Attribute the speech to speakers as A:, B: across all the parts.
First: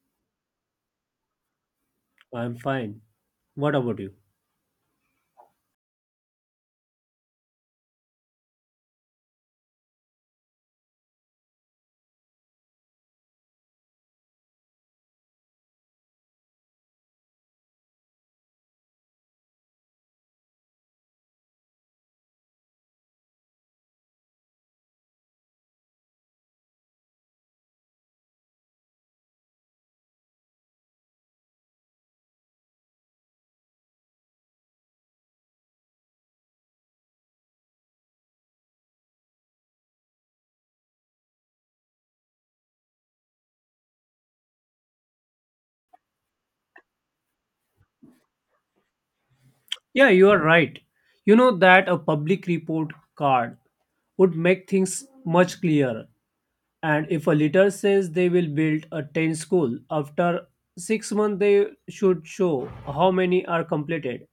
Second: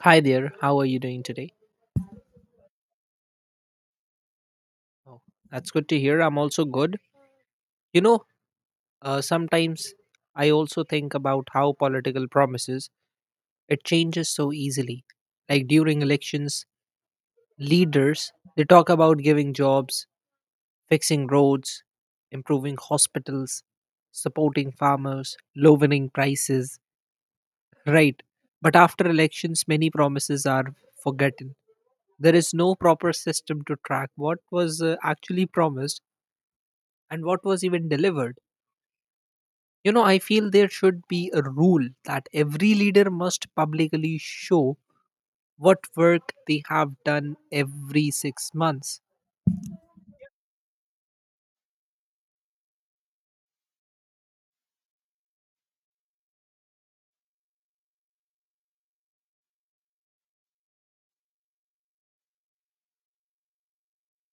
A: Hi there, how are you doing today?
B: I'm fine. What about you?
A: Oh, that's good to hear. I'm also good. You know, sometimes I also think about how political promises it changes so easily. Like during elections, leaders they talk about giving jobs, fixing roads, improving hospitals, supporting farmers, lowering prices, right? But after elections, many promises are forgotten. There is no proper system to track what was actually promised and what was even delivered. You know, I feel there should be a rule that every leader must publicly show what work they have done every 6 months.
B: Yeah, you are right. You know that a public report card would make things much clearer. And if a leader says they will build a 10 school after 6 months, they should show how many are completed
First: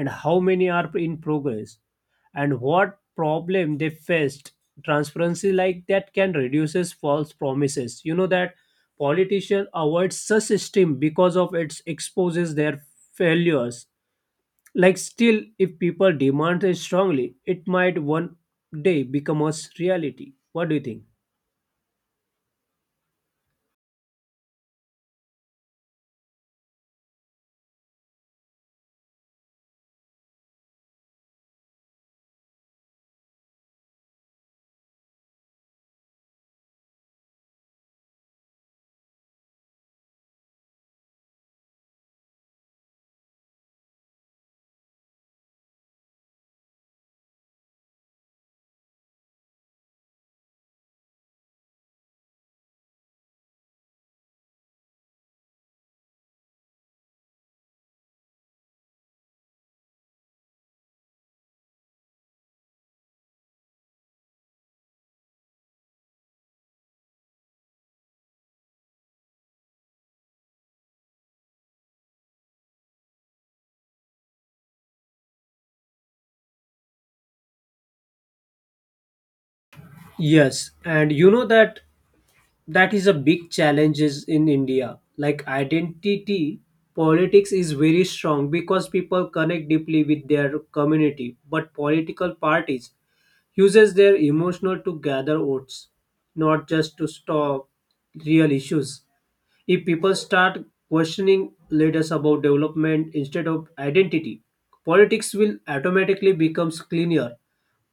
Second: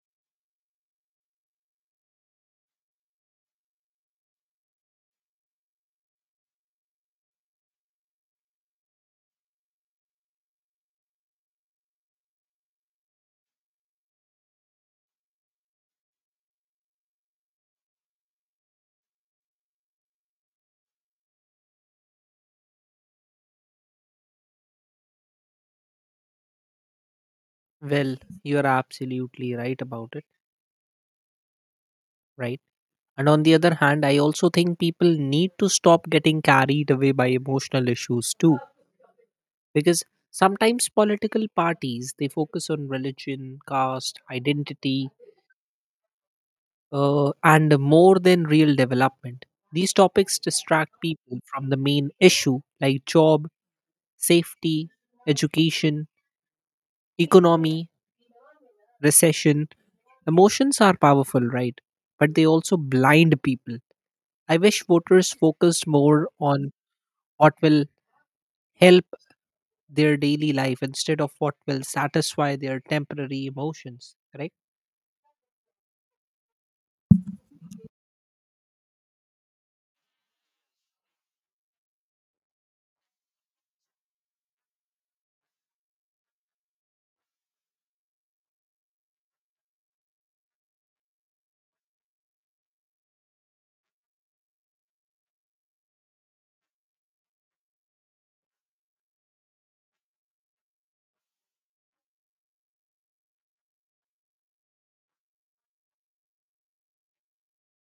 B: and how many are in progress and what problem they faced. Transparency like that can reduces false promises. You know that politicians avoid such system because of its exposes their failures. Like, still if people demand it strongly, it might one day become a reality. What do you think?
A: Well, you are absolutely right about it, right? And on the other hand, I also think people need to stop getting carried away by emotional issues too, because sometimes political parties they focus on religion, caste, identity, and more than real development. These topics distract people from the main issue like job, safety, education, economy, recession. Emotions are powerful, right? But they also blind people. I wish voters focused more on what will help their daily life instead of what will satisfy their temporary emotions, correct?
B: Yes, and you know that that is a big challenge is in India. Like, identity politics is very strong because people connect deeply with their community, but political parties uses their emotional to gather votes, not just to stop real issues. If people start questioning leaders about development instead of identity, politics will automatically becomes cleaner,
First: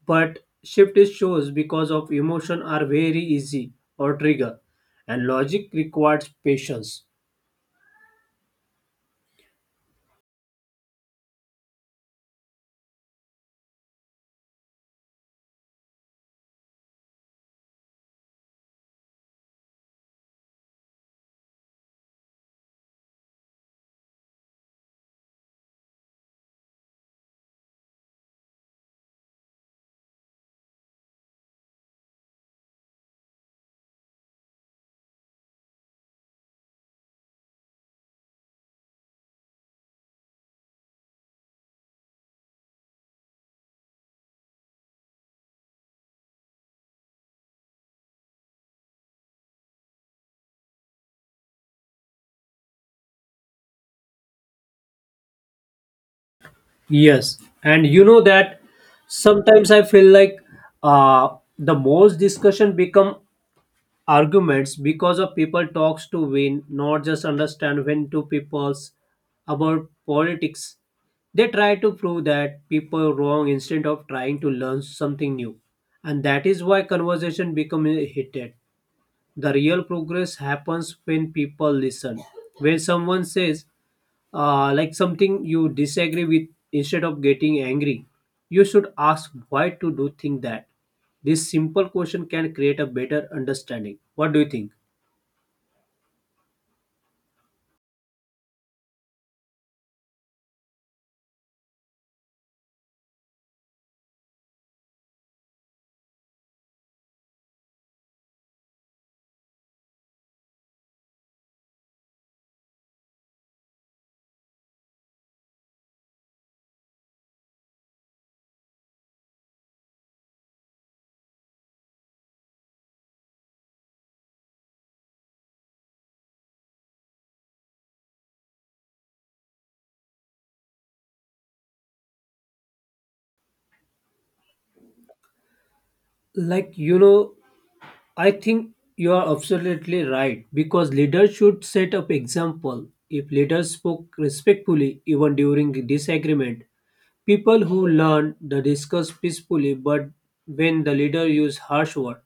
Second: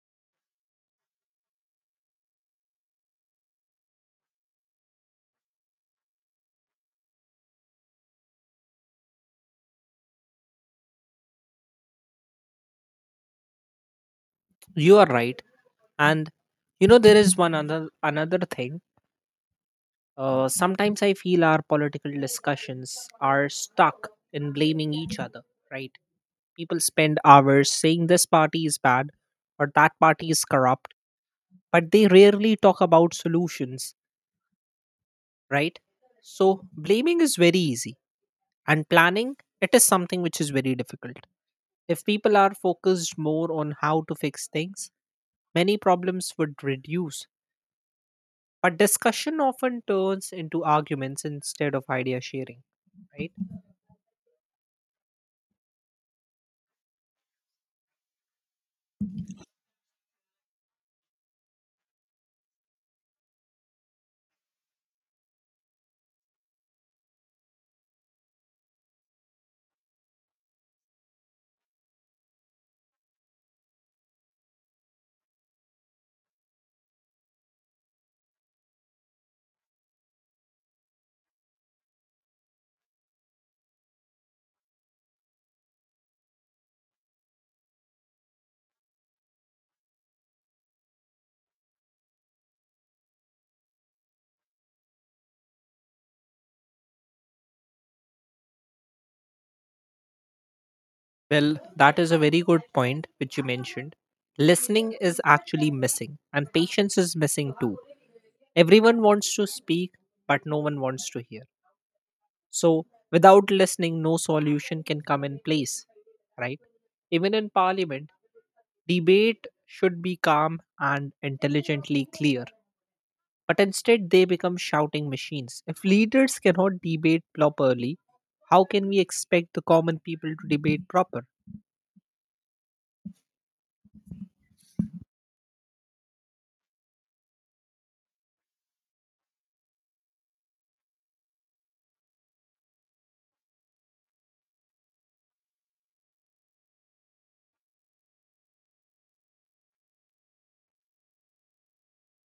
B: but shift is shows because of emotion are very easy or trigger, and logic requires patience.
A: You are right. And you know there is one other another thing. Sometimes I feel our political discussions are stuck in blaming each other, right? People spend hours saying this party is bad or that party is corrupt, but they rarely talk about solutions, right? So blaming is very easy, and planning, it is something which is very difficult. If people are focused more on how to fix things, many problems would reduce. But discussion often turns into arguments instead of idea sharing, right?
B: Yes, and you know that sometimes I feel like the most discussion become arguments because of people talks to win, not just understand when two people's about politics. They try to prove that people wrong instead of trying to learn something new, and that is why conversation become heated. The real progress happens when people listen. When someone says like something you disagree with, instead of getting angry you should ask why to do think that. This simple question can create a better understanding. What do you think?
A: Well, that is a very good point which you mentioned. Listening is actually missing, and patience is missing too. Everyone wants to speak, but no one wants to hear. So, without listening, no solution can come in place, right? Even in parliament, debate should be calm and intelligently clear, but instead they become shouting machines. If leaders cannot debate properly, how can we expect the common people to debate proper?
B: Like, you know, I think you are absolutely right because leaders should set up example. If leaders spoke respectfully even during disagreement, people who learn to discuss peacefully, but when the leader uses harsh words,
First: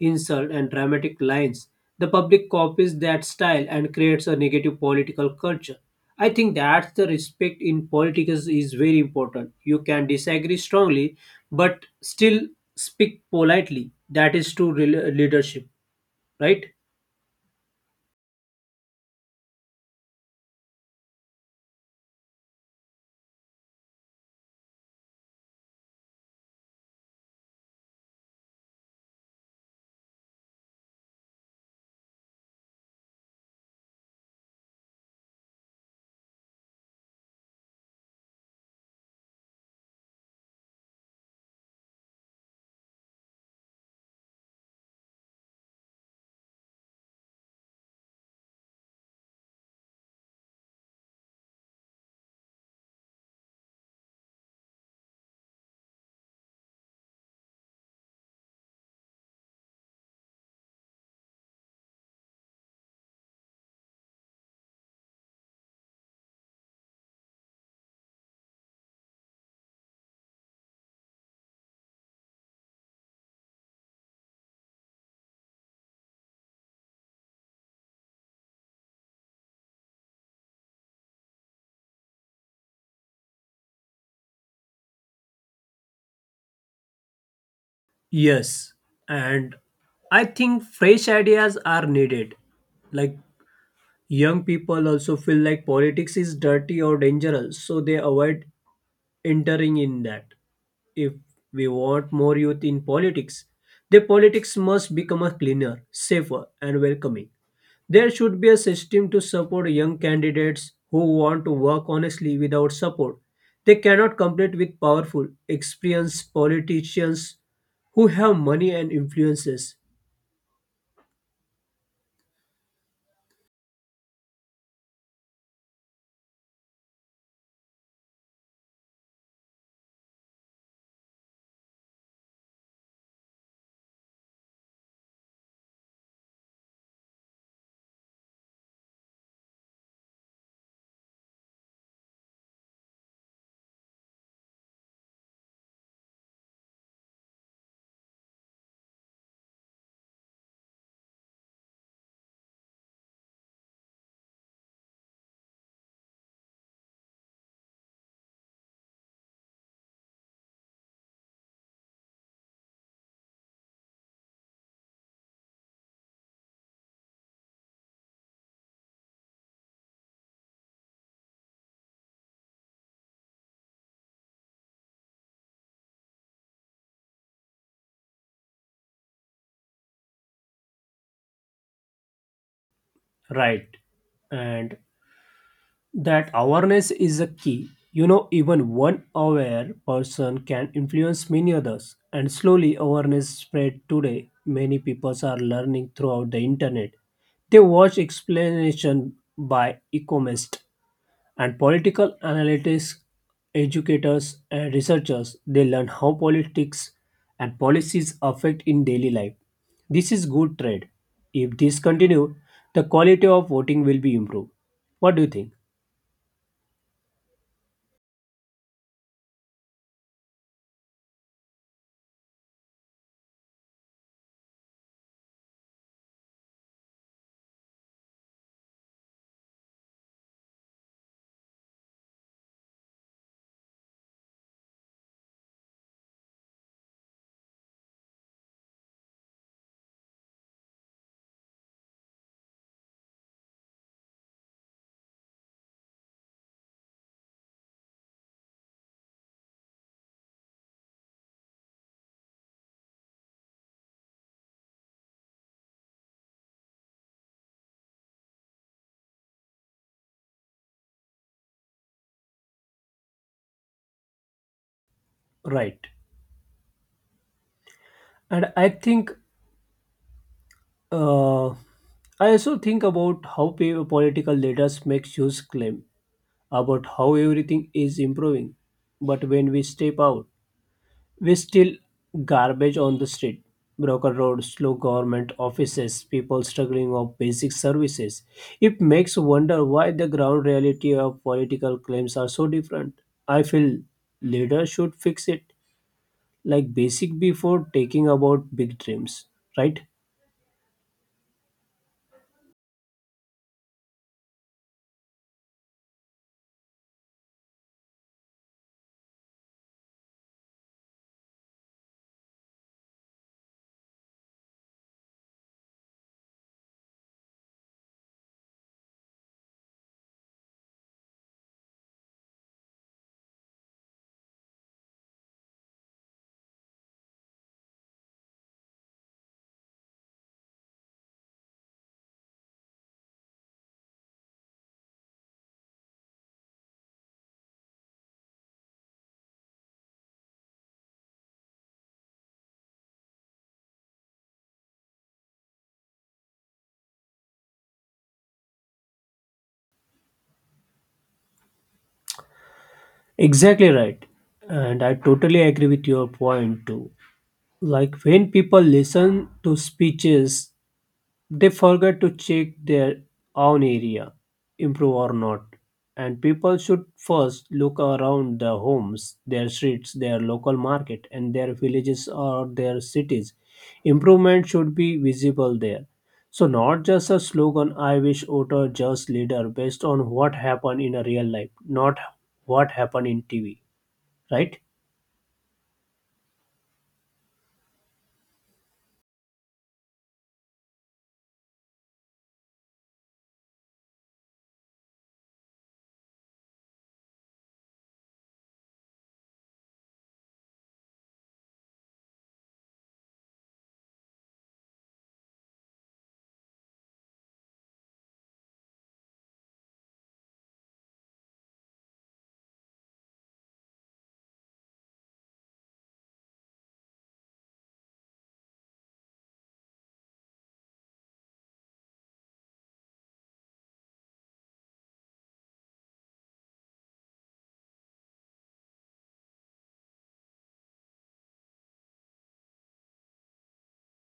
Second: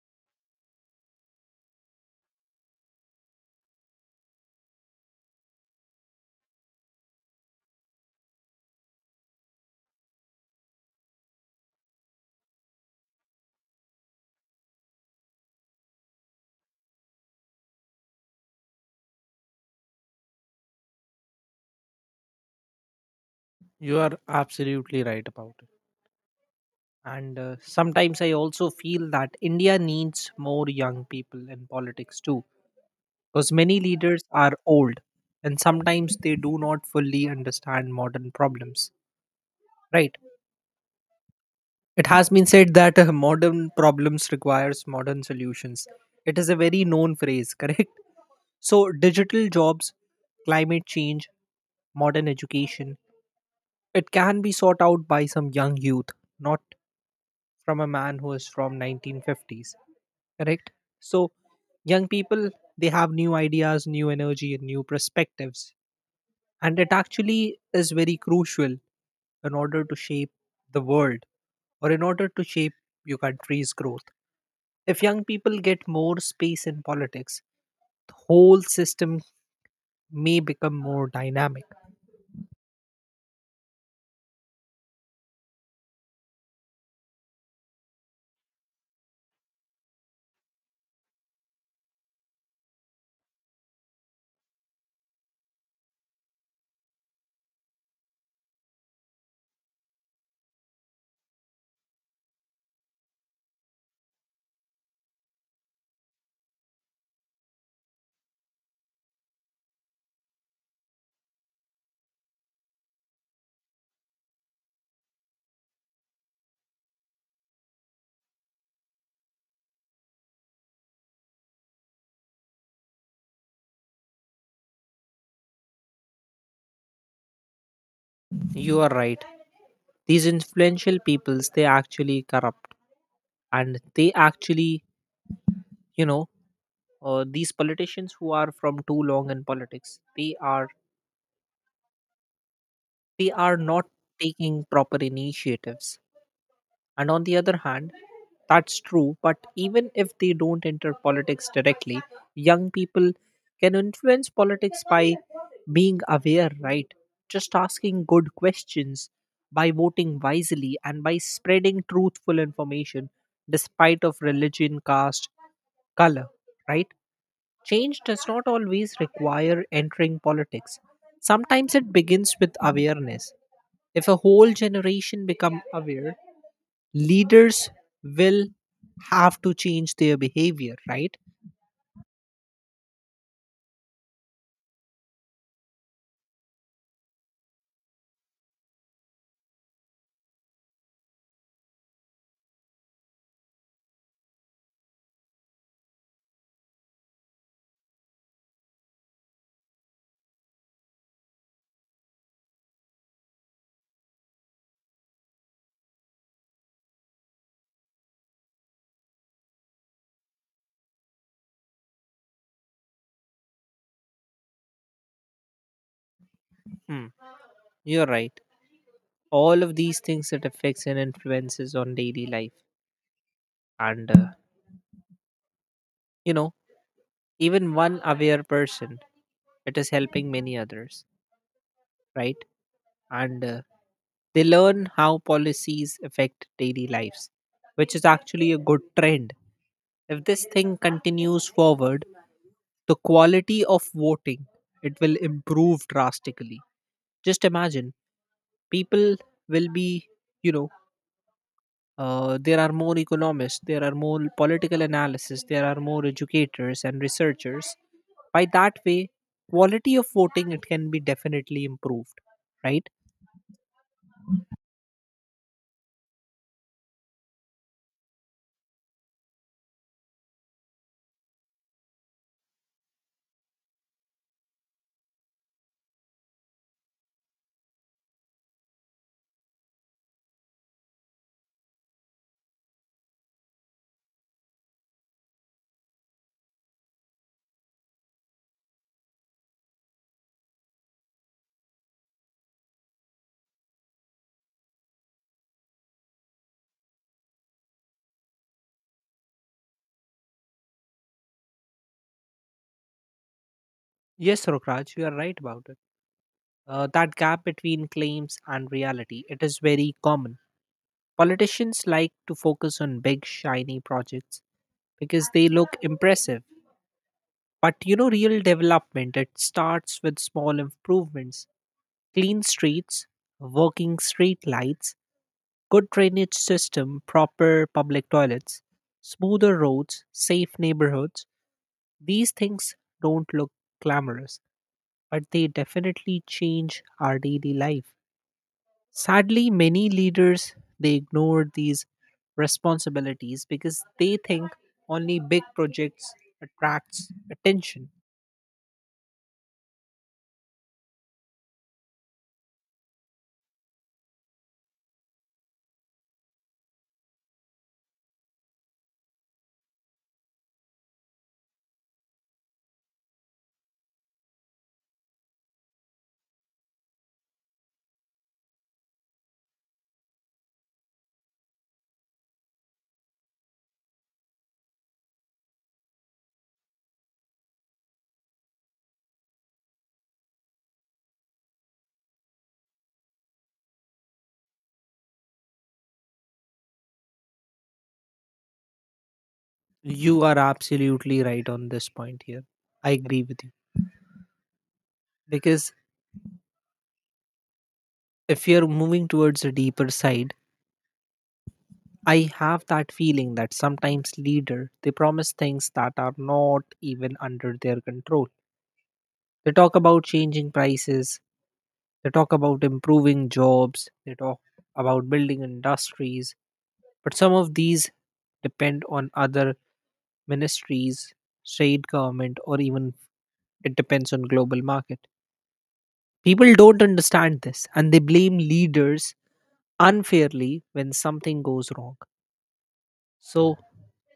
B: insult, and dramatic lines, the public copies that style and creates a negative political culture. I think that the respect in politics is very important. You can disagree strongly, but still speak politely. That is true leadership, right?
A: You are absolutely right about. And sometimes I also feel that India needs more young people in politics too, because many leaders are old and sometimes they do not fully understand modern problems. Right. It has been said that modern problems requires modern solutions. It is a very known phrase, correct? So digital jobs, climate change, modern education, it can be sought out by some young youth, not from a man who is from 1950s. Correct. So young people, they have new ideas, new energy, and new perspectives, and it actually is very crucial in order to shape the world, or in order to shape your country's growth. If young people get more space in politics, the whole system may become more dynamic.
B: Yes, and I think fresh ideas are needed. Like, young people also feel like politics is dirty or dangerous, so they avoid entering in that. If we want more youth in politics, the politics must become a cleaner, safer, and welcoming. There should be a system to support young candidates who want to work honestly without support. They cannot compete with powerful, experienced politicians who have money and influences.
A: You are right. These influential peoples they actually corrupt, and they actually, you know these politicians who are from too long in politics they are, we are not taking proper initiatives. And on the other hand, that's true, but even if they don't enter politics directly, young people can influence politics by being aware, right? Just asking good questions, by voting wisely, and by spreading truthful information despite of religion, caste, color, right? Change does not always require entering politics. Sometimes it begins with awareness. If a whole generation become aware, leaders will have to change their behavior, right?
B: Right. And that awareness is a key. You know, even one aware person can influence many others. And slowly, awareness spread today. Many people are learning throughout the internet. They watch explanation by economists and political analysts, educators and researchers. They learn how politics and policies affect in daily life. This is good trade. If this continue, the quality of voting will be improved. What do you think?
A: Hmm. You're right. All of these things that affects and influences on daily life, and you know, even one aware person, it is helping many others, right? And they learn how policies affect daily lives, which is actually a good trend. If this thing continues forward, the quality of voting it will improve drastically. Just imagine, people will be, you know there are more economists, there are more political analysis, there are more educators and researchers. By that way, quality of voting it can be definitely improved, right?
B: Right. And I think, I also think about how political leaders make huge claim about how everything is improving, but when we step out, we still garbage on the street, broken roads, slow government offices, people struggling of basic services. It makes wonder why the ground reality of political claims are so different. I feel leaders should fix it, like basic, before taking about big dreams, right?
A: Yes, rokraj, you are right about it. That gap between claims and reality it is very common. Politicians like to focus on big shiny projects because they look impressive. But you know, real development, it starts with small improvements, clean streets, working street lights, good drainage system, proper public toilets, smoother roads, safe neighborhoods. These things don't look glamorous, but they definitely change our daily life. Sadly, many leaders they ignore these responsibilities because they think only big projects attracts attention.
B: Exactly right. And I totally agree with your point too. Like, when people listen to speeches, they forget to check their own area, improve or not. And people should first look around their homes, their streets, their local market, and their villages or their cities. Improvement should be visible there. So, not just a slogan, I wish voter just leader based on what happened in a real life, not what happened in TV, right?
A: You are absolutely right on this point here. I agree with you. Because if you're moving towards a deeper side, I have that feeling that sometimes leader they promise things that are not even under their control. They talk about changing prices, they talk about improving jobs, they talk about building industries, but some of these depend on other ministries, state government, or even it depends on global market. People don't understand this and they blame leaders unfairly when something goes wrong. So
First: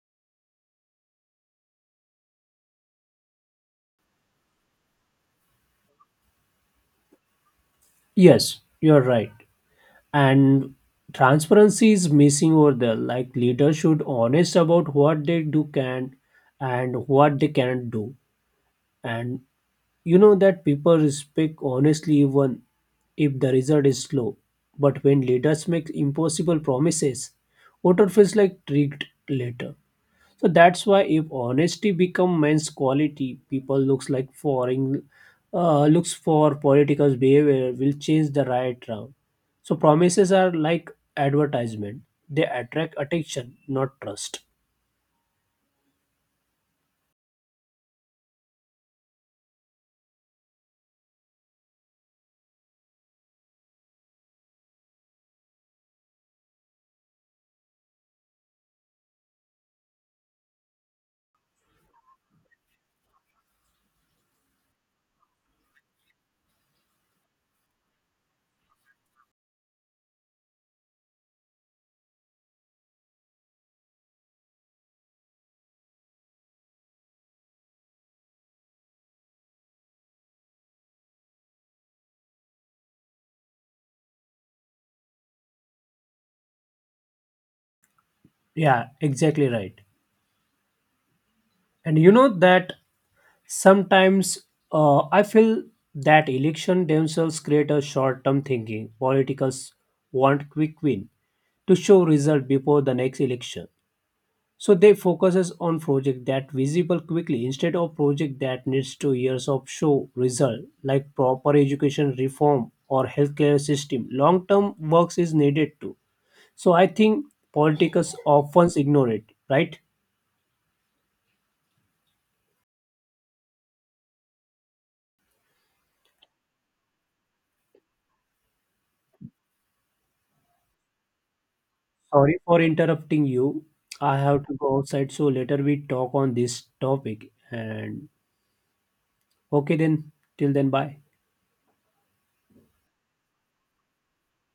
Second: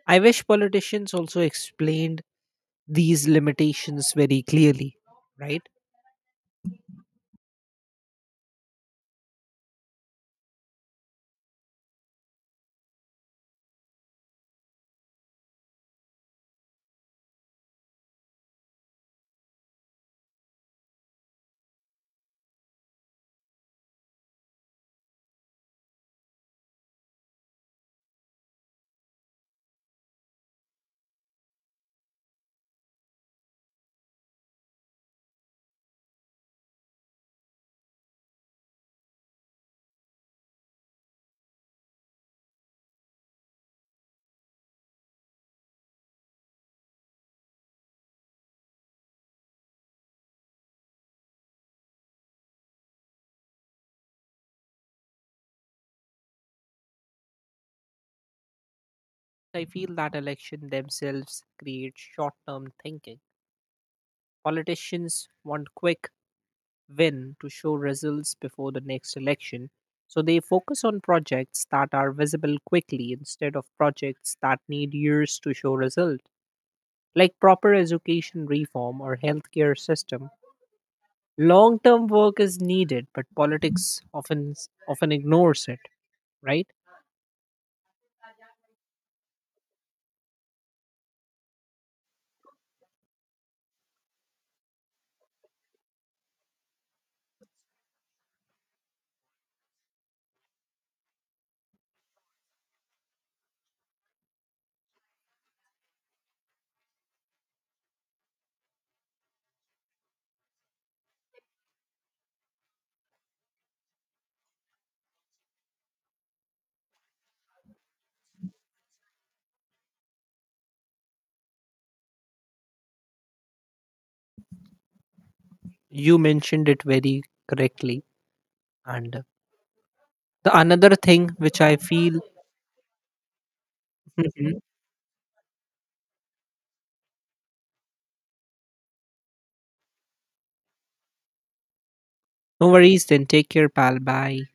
A: I wish politicians also explained these limitations very clearly, right?
B: Yes, you're right. And transparency is missing over there. Like, leaders should honest about what they do can and what they cannot do. And you know that people respect honestly even if the result is slow. But when leaders make impossible promises, voter feels like tricked later. So that's why if honesty become men's quality, people looks like foreign, looks for political behavior will change the right round. So promises are like advertisement. They attract attention, not trust.
A: I feel that election themselves create short-term thinking. Politicians want quick win to show results before the next election, so they focus on projects that are visible quickly instead of projects that need years to show results. Like proper education reform or healthcare system. Long-term work is needed, but politics often ignores it. Right?
B: Yeah, exactly right. And you know that sometimes, I feel that election themselves create a short-term thinking. Politicals want quick win to show result before the next election. So they focuses on project that visible quickly instead of project that needs 2 years of show result, like proper education reform or healthcare system. Long term works is needed too. So I think politicians often ignore it, right?
A: You mentioned it very correctly. And the another thing which I feel,
B: Sorry for interrupting you. I have to
A: mhm.
B: go outside, so later we talk on this topic. And okay, then till then, bye.
A: No worries. Then take care, pal. Bye.